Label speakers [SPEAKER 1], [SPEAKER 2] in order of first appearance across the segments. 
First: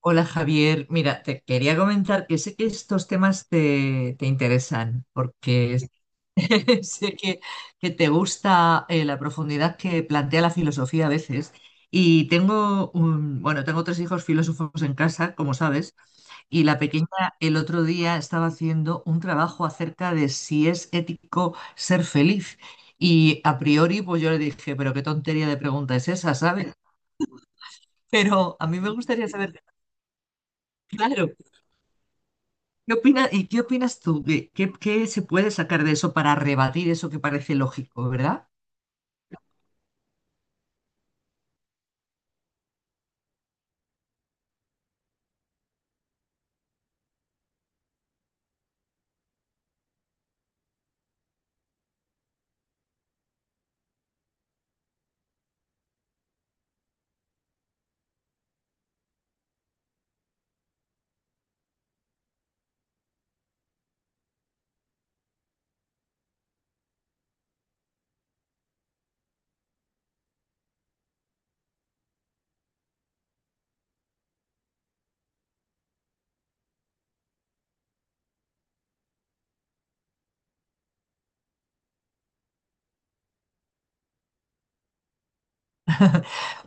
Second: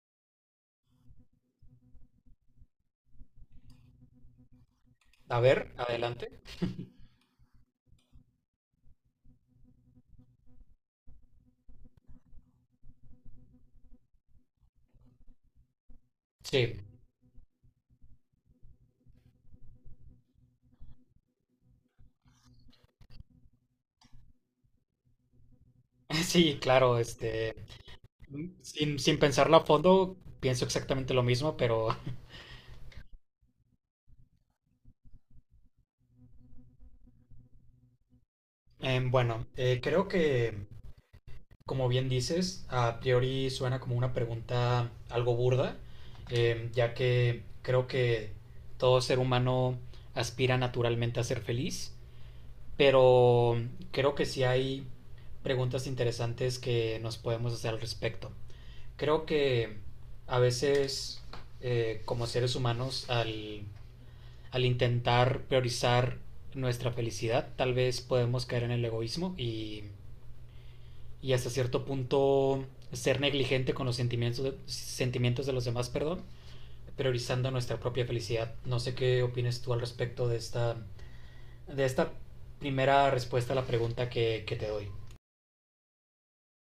[SPEAKER 1] Hola Javier, mira, te quería comentar que sé que estos temas te interesan,
[SPEAKER 2] A ver,
[SPEAKER 1] porque
[SPEAKER 2] adelante.
[SPEAKER 1] sé que te gusta la profundidad que plantea la filosofía a veces. Y tengo un, bueno, tengo tres hijos filósofos en casa, como sabes, y la
[SPEAKER 2] Sí,
[SPEAKER 1] pequeña el otro día estaba haciendo un trabajo acerca de si es ético ser feliz. Y a priori, pues yo le dije, pero qué tontería de pregunta es esa,
[SPEAKER 2] sí,
[SPEAKER 1] ¿sabes?
[SPEAKER 2] claro,
[SPEAKER 1] Pero a mí me
[SPEAKER 2] sin
[SPEAKER 1] gustaría
[SPEAKER 2] pensarlo
[SPEAKER 1] saber,
[SPEAKER 2] a fondo, pienso exactamente lo
[SPEAKER 1] claro.
[SPEAKER 2] mismo, pero
[SPEAKER 1] ¿Qué opinas, y qué opinas tú? ¿Qué, qué se puede sacar de eso para rebatir eso que parece lógico, verdad?
[SPEAKER 2] bueno, creo que, como bien dices, a priori suena como una pregunta algo burda, ya que creo que todo ser humano aspira naturalmente a ser feliz, pero creo que sí hay preguntas interesantes que nos podemos hacer al respecto. Creo que a veces como seres humanos al intentar priorizar nuestra felicidad tal vez podemos caer en el egoísmo y hasta cierto punto ser negligente con los sentimientos de los demás, perdón, priorizando nuestra propia felicidad. No sé qué opinas tú al respecto de esta primera respuesta a la pregunta que te doy.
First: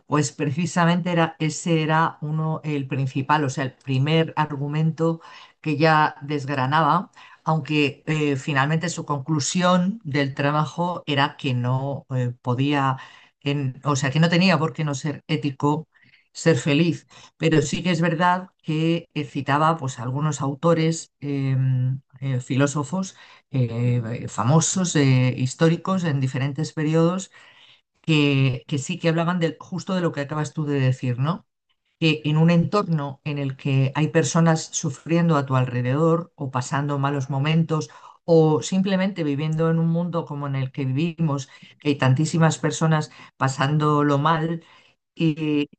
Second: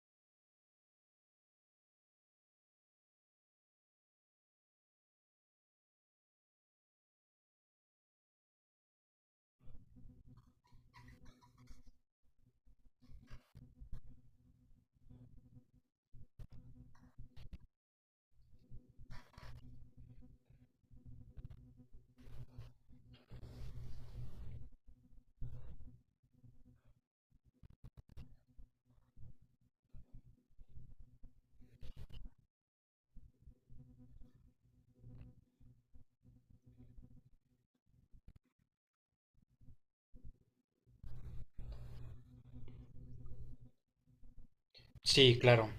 [SPEAKER 1] Pues precisamente era, ese era uno, el principal, o sea, el primer argumento que ya desgranaba, aunque finalmente su conclusión del trabajo era que no podía, o sea, que no tenía por qué no ser ético ser feliz. Pero sí que es verdad que citaba pues, a algunos autores, filósofos famosos, históricos en diferentes periodos que sí que hablaban de, justo de lo que acabas tú de decir, ¿no? Que en un entorno en el que hay personas sufriendo a tu alrededor o pasando malos momentos o simplemente viviendo en un mundo como en el que vivimos, que hay tantísimas personas pasándolo mal,
[SPEAKER 2] Sí,
[SPEAKER 1] y
[SPEAKER 2] claro.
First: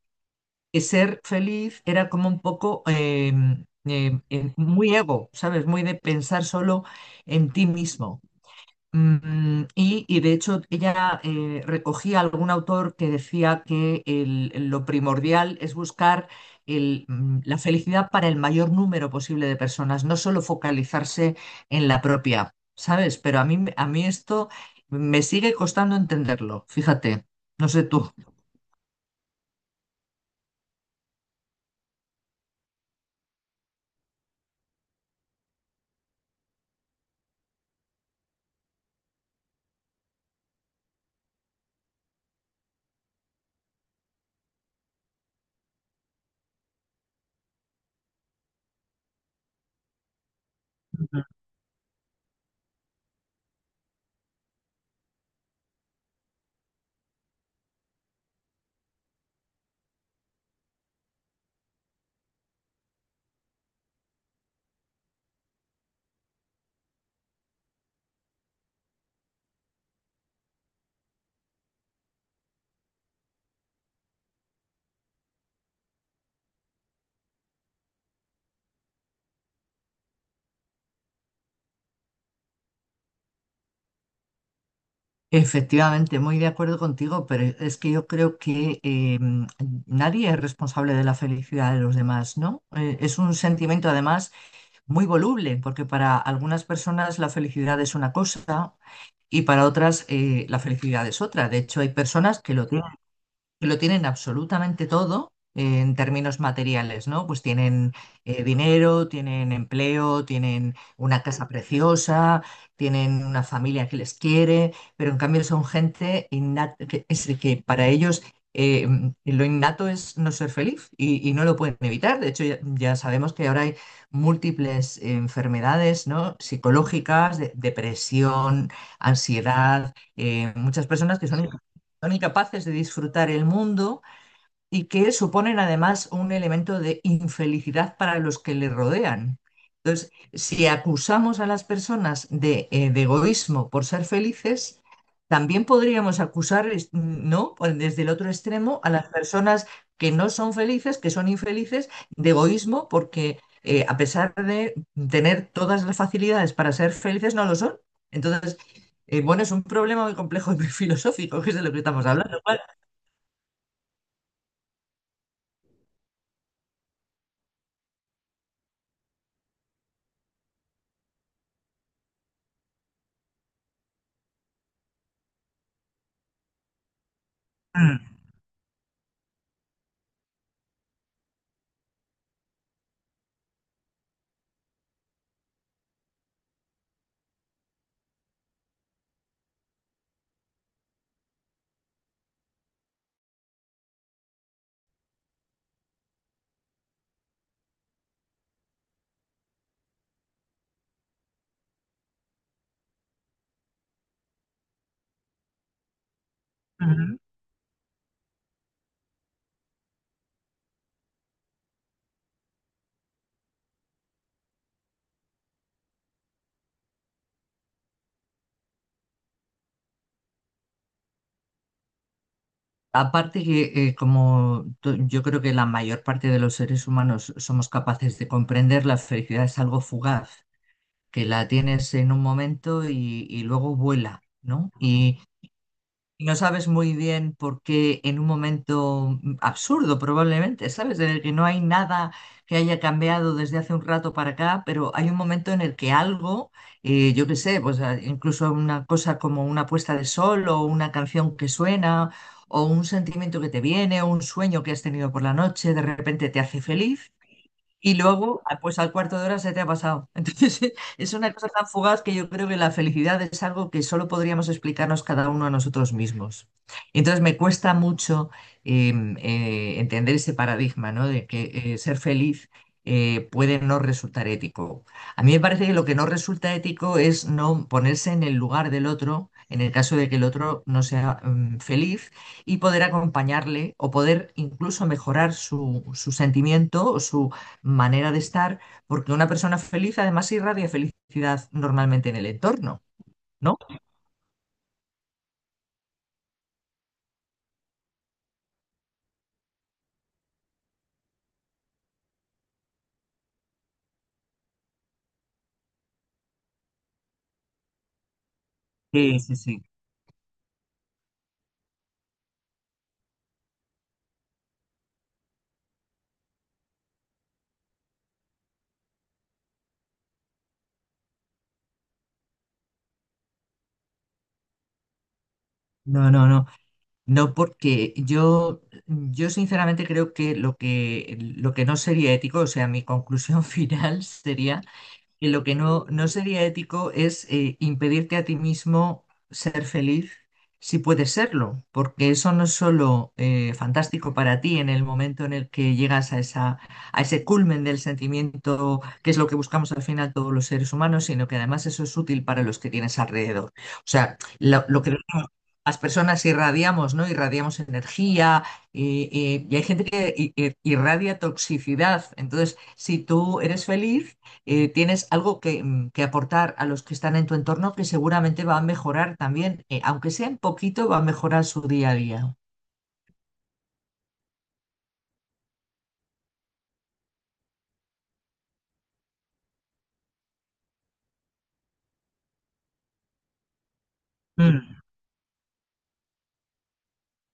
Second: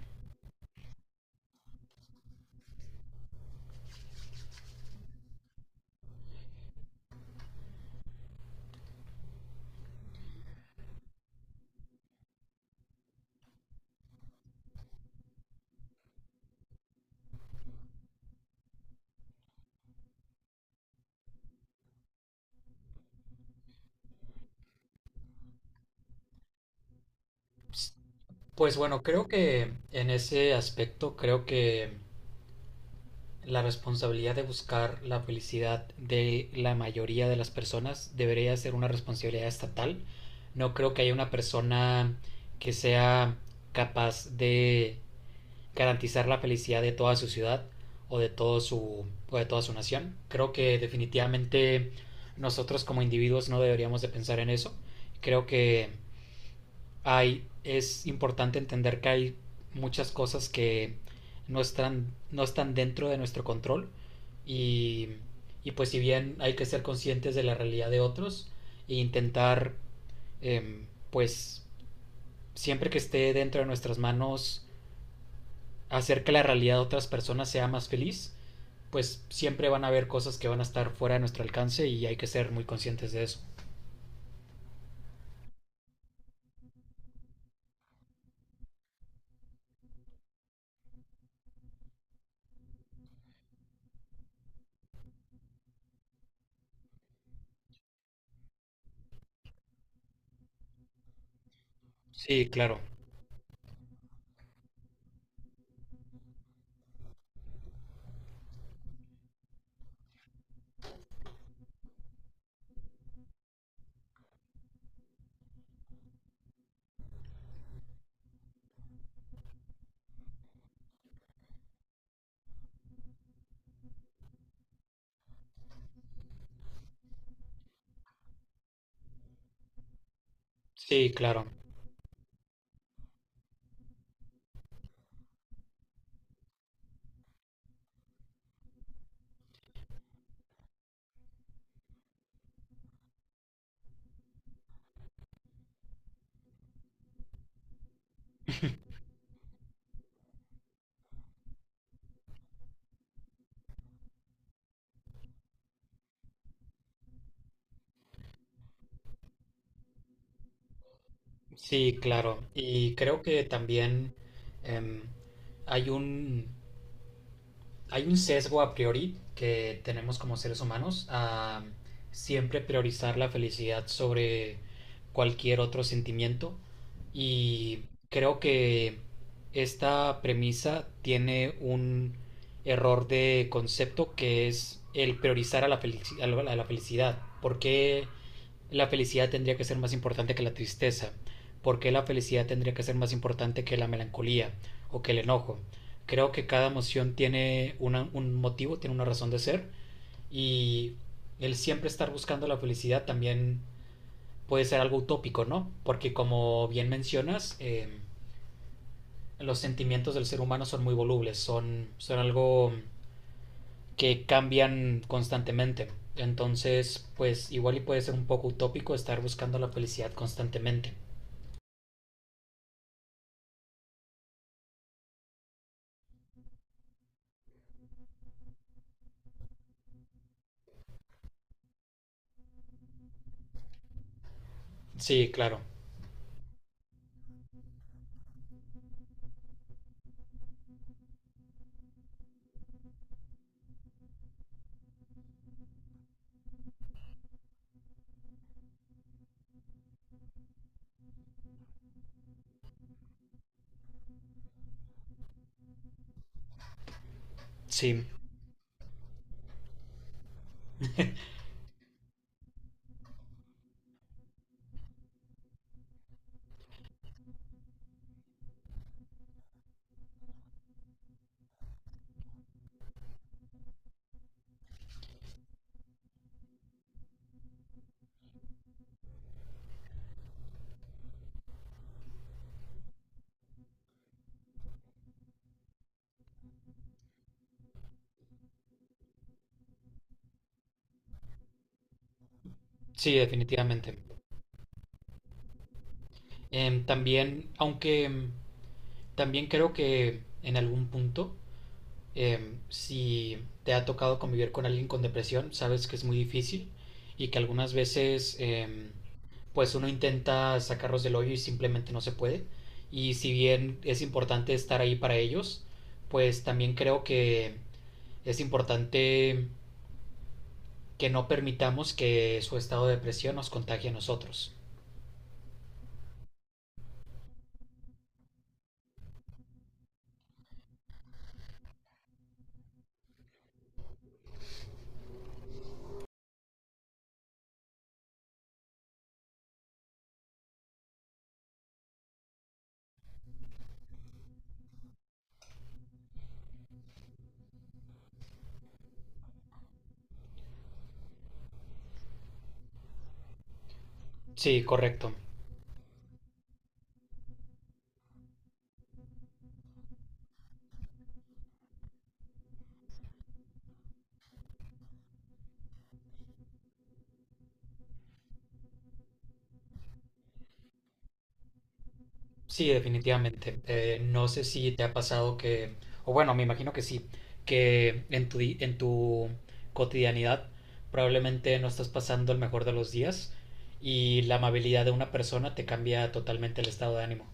[SPEAKER 1] que ser feliz era como un poco muy ego, ¿sabes? Muy de pensar solo en ti mismo. Mm, y de hecho ella recogía algún autor que decía que lo primordial es buscar el, mm, la felicidad para el mayor número posible de personas, no solo focalizarse en la propia, ¿sabes? Pero a mí, a mí esto me sigue costando entenderlo, fíjate, no sé tú.
[SPEAKER 2] Pues bueno, creo que en ese aspecto, creo que la responsabilidad de buscar la felicidad de la mayoría de las personas debería ser una responsabilidad estatal. No creo que haya una persona que sea capaz de garantizar la felicidad de toda su ciudad o de, todo su, o de toda su nación. Creo que definitivamente nosotros como individuos no deberíamos de pensar en eso. Creo que es importante entender que hay muchas cosas que no están dentro de nuestro control y, y pues si bien hay que ser conscientes de la realidad de otros e intentar eh, pues siempre que esté dentro de nuestras manos hacer que la realidad de otras personas sea más feliz, pues siempre van a haber cosas que van a estar fuera de nuestro alcance y hay que ser muy conscientes de eso.
[SPEAKER 1] Efectivamente, muy de acuerdo contigo, pero es que yo creo que nadie es responsable de la felicidad de los demás, ¿no? Es un sentimiento además muy voluble, porque para algunas personas la felicidad es una cosa y para otras la felicidad es otra. De hecho, hay personas
[SPEAKER 2] Sí, claro,
[SPEAKER 1] que lo tienen absolutamente todo en términos materiales, ¿no? Pues tienen dinero, tienen empleo, tienen una casa preciosa, tienen una familia que les quiere, pero en cambio son gente innata, que, es de que para ellos eh, lo innato es no ser feliz y no lo pueden evitar. De hecho, ya, ya sabemos que ahora hay múltiples enfermedades, ¿no? Psicológicas, depresión, ansiedad, muchas
[SPEAKER 2] sí,
[SPEAKER 1] personas que
[SPEAKER 2] claro.
[SPEAKER 1] son incapaces de disfrutar el mundo y que suponen además un elemento de infelicidad para los que le rodean. Entonces, si acusamos a las personas de egoísmo por ser felices, también podríamos acusar, ¿no? Pues desde el otro extremo a las personas que no son felices, que son infelices, de egoísmo porque a pesar de tener todas las facilidades para ser felices, no lo son. Entonces, bueno, es un problema muy complejo y muy filosófico, que es de lo que
[SPEAKER 2] Sí,
[SPEAKER 1] estamos hablando.
[SPEAKER 2] claro.
[SPEAKER 1] ¿Vale?
[SPEAKER 2] Y creo que también em, hay un, hay un sesgo a priori que tenemos como seres humanos a siempre priorizar la felicidad sobre cualquier otro sentimiento. Y creo que esta premisa tiene un error de concepto que es el priorizar a la a la a la felicidad. ¿Por qué la felicidad tendría que ser más importante que la tristeza, por qué la felicidad tendría que ser más importante que la melancolía o que el enojo? Creo que cada emoción tiene un motivo, tiene una razón de ser y el siempre estar buscando la felicidad también puede ser algo utópico, ¿no? Porque como bien mencionas, los sentimientos del ser humano son muy volubles, son algo que cambian constantemente. Entonces, pues igual y puede ser un poco utópico estar buscando la felicidad constantemente.
[SPEAKER 1] Aparte que como yo creo que la mayor parte de los seres humanos somos capaces de comprender, la felicidad es algo fugaz, que la tienes en un momento y luego vuela, ¿no?
[SPEAKER 2] Sí, claro.
[SPEAKER 1] Y no sabes muy bien por qué en un momento mm, absurdo probablemente, ¿sabes? En el que no hay nada que haya cambiado desde hace un rato para acá, pero hay un momento en el que algo, yo qué sé, pues ah, incluso una cosa como una puesta de sol o una canción que suena o un sentimiento que te viene o un sueño que has tenido por la noche, de repente te hace feliz y
[SPEAKER 2] Sí,
[SPEAKER 1] luego, ah, pues al cuarto de hora se te ha pasado. Entonces, es una cosa tan fugaz que yo creo que la felicidad es algo que solo podríamos explicarnos cada uno a nosotros mismos. Entonces, me cuesta mucho eh, entender ese paradigma, ¿no? De que ser feliz puede no resultar ético. A mí me parece que lo que no resulta ético es no ponerse en el lugar del otro, en el caso de que el otro no sea mm, feliz y poder acompañarle o poder incluso mejorar su, su sentimiento o su, manera de estar, porque una persona feliz además irradia felicidad normalmente en el entorno,
[SPEAKER 2] sí,
[SPEAKER 1] ¿no?
[SPEAKER 2] definitivamente. También, aunque también creo que en algún punto, si te ha tocado convivir con alguien con depresión, sabes que es muy difícil y que algunas veces,
[SPEAKER 1] Sí, sí, sí.
[SPEAKER 2] pues uno intenta sacarlos del hoyo y simplemente no se puede. Y si bien es importante estar ahí para ellos, pues también creo que es importante que no permitamos que su estado de depresión nos contagie a nosotros.
[SPEAKER 1] No, no, no. No, porque yo sinceramente creo que lo que, lo que no sería ético, o sea, mi conclusión final sería. Y lo que no, no sería ético es impedirte a ti mismo ser feliz si puedes serlo, porque eso no es solo fantástico para ti en el momento en el que llegas a esa, a ese culmen del sentimiento, que es lo que buscamos al final todos los seres humanos, sino que además eso es útil para los que tienes alrededor. O sea,
[SPEAKER 2] Sí,
[SPEAKER 1] lo que
[SPEAKER 2] correcto.
[SPEAKER 1] las personas irradiamos, ¿no? Irradiamos energía y, y hay gente que irradia toxicidad. Entonces, si tú eres feliz, tienes algo que, mm, que aportar a los que están en tu entorno que seguramente va a mejorar también, aunque sea un poquito, va a mejorar su día a día.
[SPEAKER 2] Sí, definitivamente. No sé si te ha pasado que, o bueno, me imagino que sí, que en en tu cotidianidad probablemente no estás pasando el mejor de los días y la
[SPEAKER 1] Mm.
[SPEAKER 2] amabilidad de una persona te cambia totalmente el estado de ánimo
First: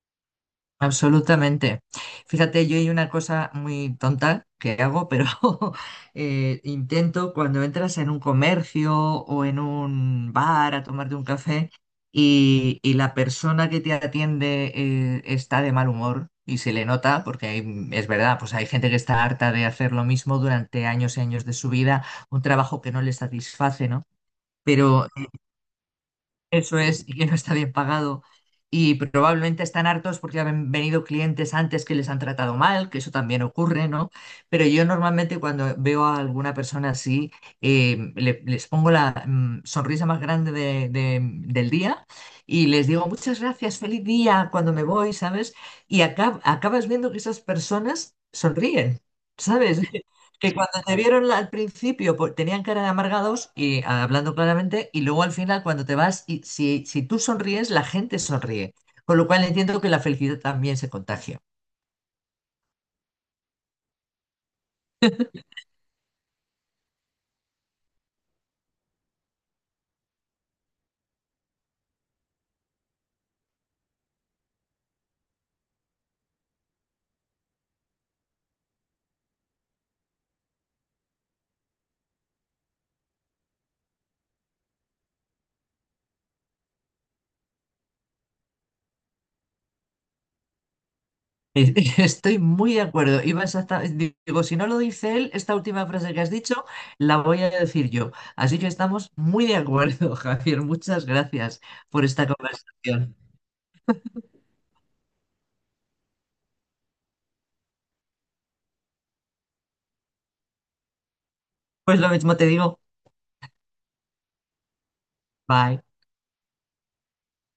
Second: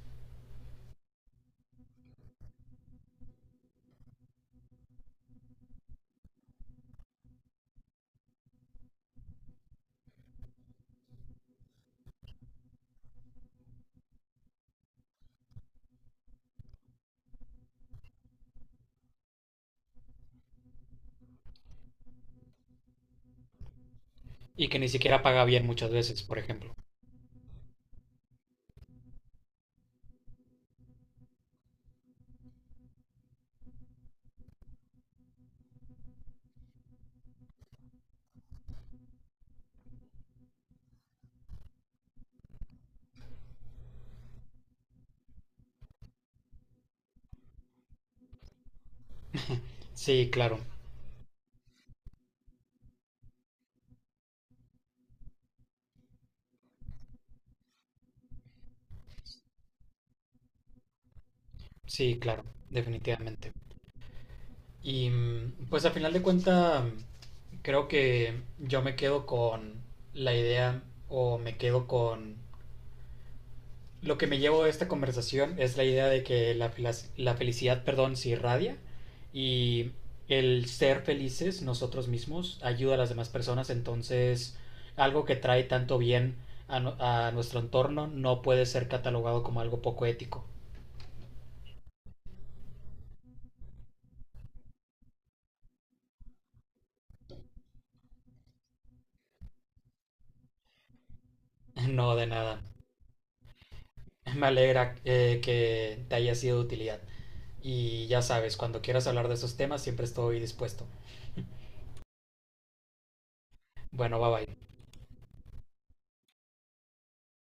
[SPEAKER 1] Absolutamente. Fíjate, yo hay una cosa muy tonta que hago, pero intento cuando entras en un comercio o en un bar a tomarte un café y la persona que te atiende está de mal humor y se le nota, porque es verdad, pues hay gente que está harta de hacer lo mismo durante años y años de su vida, un trabajo que no le satisface, ¿no?
[SPEAKER 2] y que ni
[SPEAKER 1] Pero
[SPEAKER 2] siquiera paga bien muchas veces, por ejemplo.
[SPEAKER 1] eso es, y que no está bien pagado. Y probablemente están hartos porque han venido clientes antes que les han tratado mal, que eso también ocurre, ¿no? Pero yo normalmente cuando veo a alguna persona así, les pongo la mm, sonrisa más grande del día y les digo, muchas gracias, feliz día cuando me voy, ¿sabes? Y acabas viendo que esas personas sonríen, ¿sabes?
[SPEAKER 2] Sí,
[SPEAKER 1] Que
[SPEAKER 2] claro,
[SPEAKER 1] cuando te vieron al principio pues, tenían cara de amargados y ah, hablando claramente, y luego al final cuando te vas, y si, si tú sonríes, la gente sonríe. Con lo cual entiendo que la felicidad también se contagia.
[SPEAKER 2] sí, claro, definitivamente. Y pues al final de cuentas, creo que yo me quedo con la idea o me quedo con lo que me llevo de esta conversación es la idea de que la felicidad, perdón, se irradia y el ser felices nosotros mismos ayuda a las demás personas, entonces algo que trae tanto bien a nuestro entorno no puede ser catalogado como algo poco ético.
[SPEAKER 1] Eh, estoy muy de acuerdo. Digo, si no lo dice él, esta última frase que has dicho, la voy a decir yo. Así que estamos muy de acuerdo, Javier. Muchas gracias por
[SPEAKER 2] No,
[SPEAKER 1] esta
[SPEAKER 2] de nada.
[SPEAKER 1] conversación.
[SPEAKER 2] Me alegra que te haya sido de utilidad. Y ya sabes, cuando quieras hablar de esos temas siempre estoy dispuesto.
[SPEAKER 1] Pues lo mismo te digo.
[SPEAKER 2] Bueno, bye bye.
[SPEAKER 1] Bye.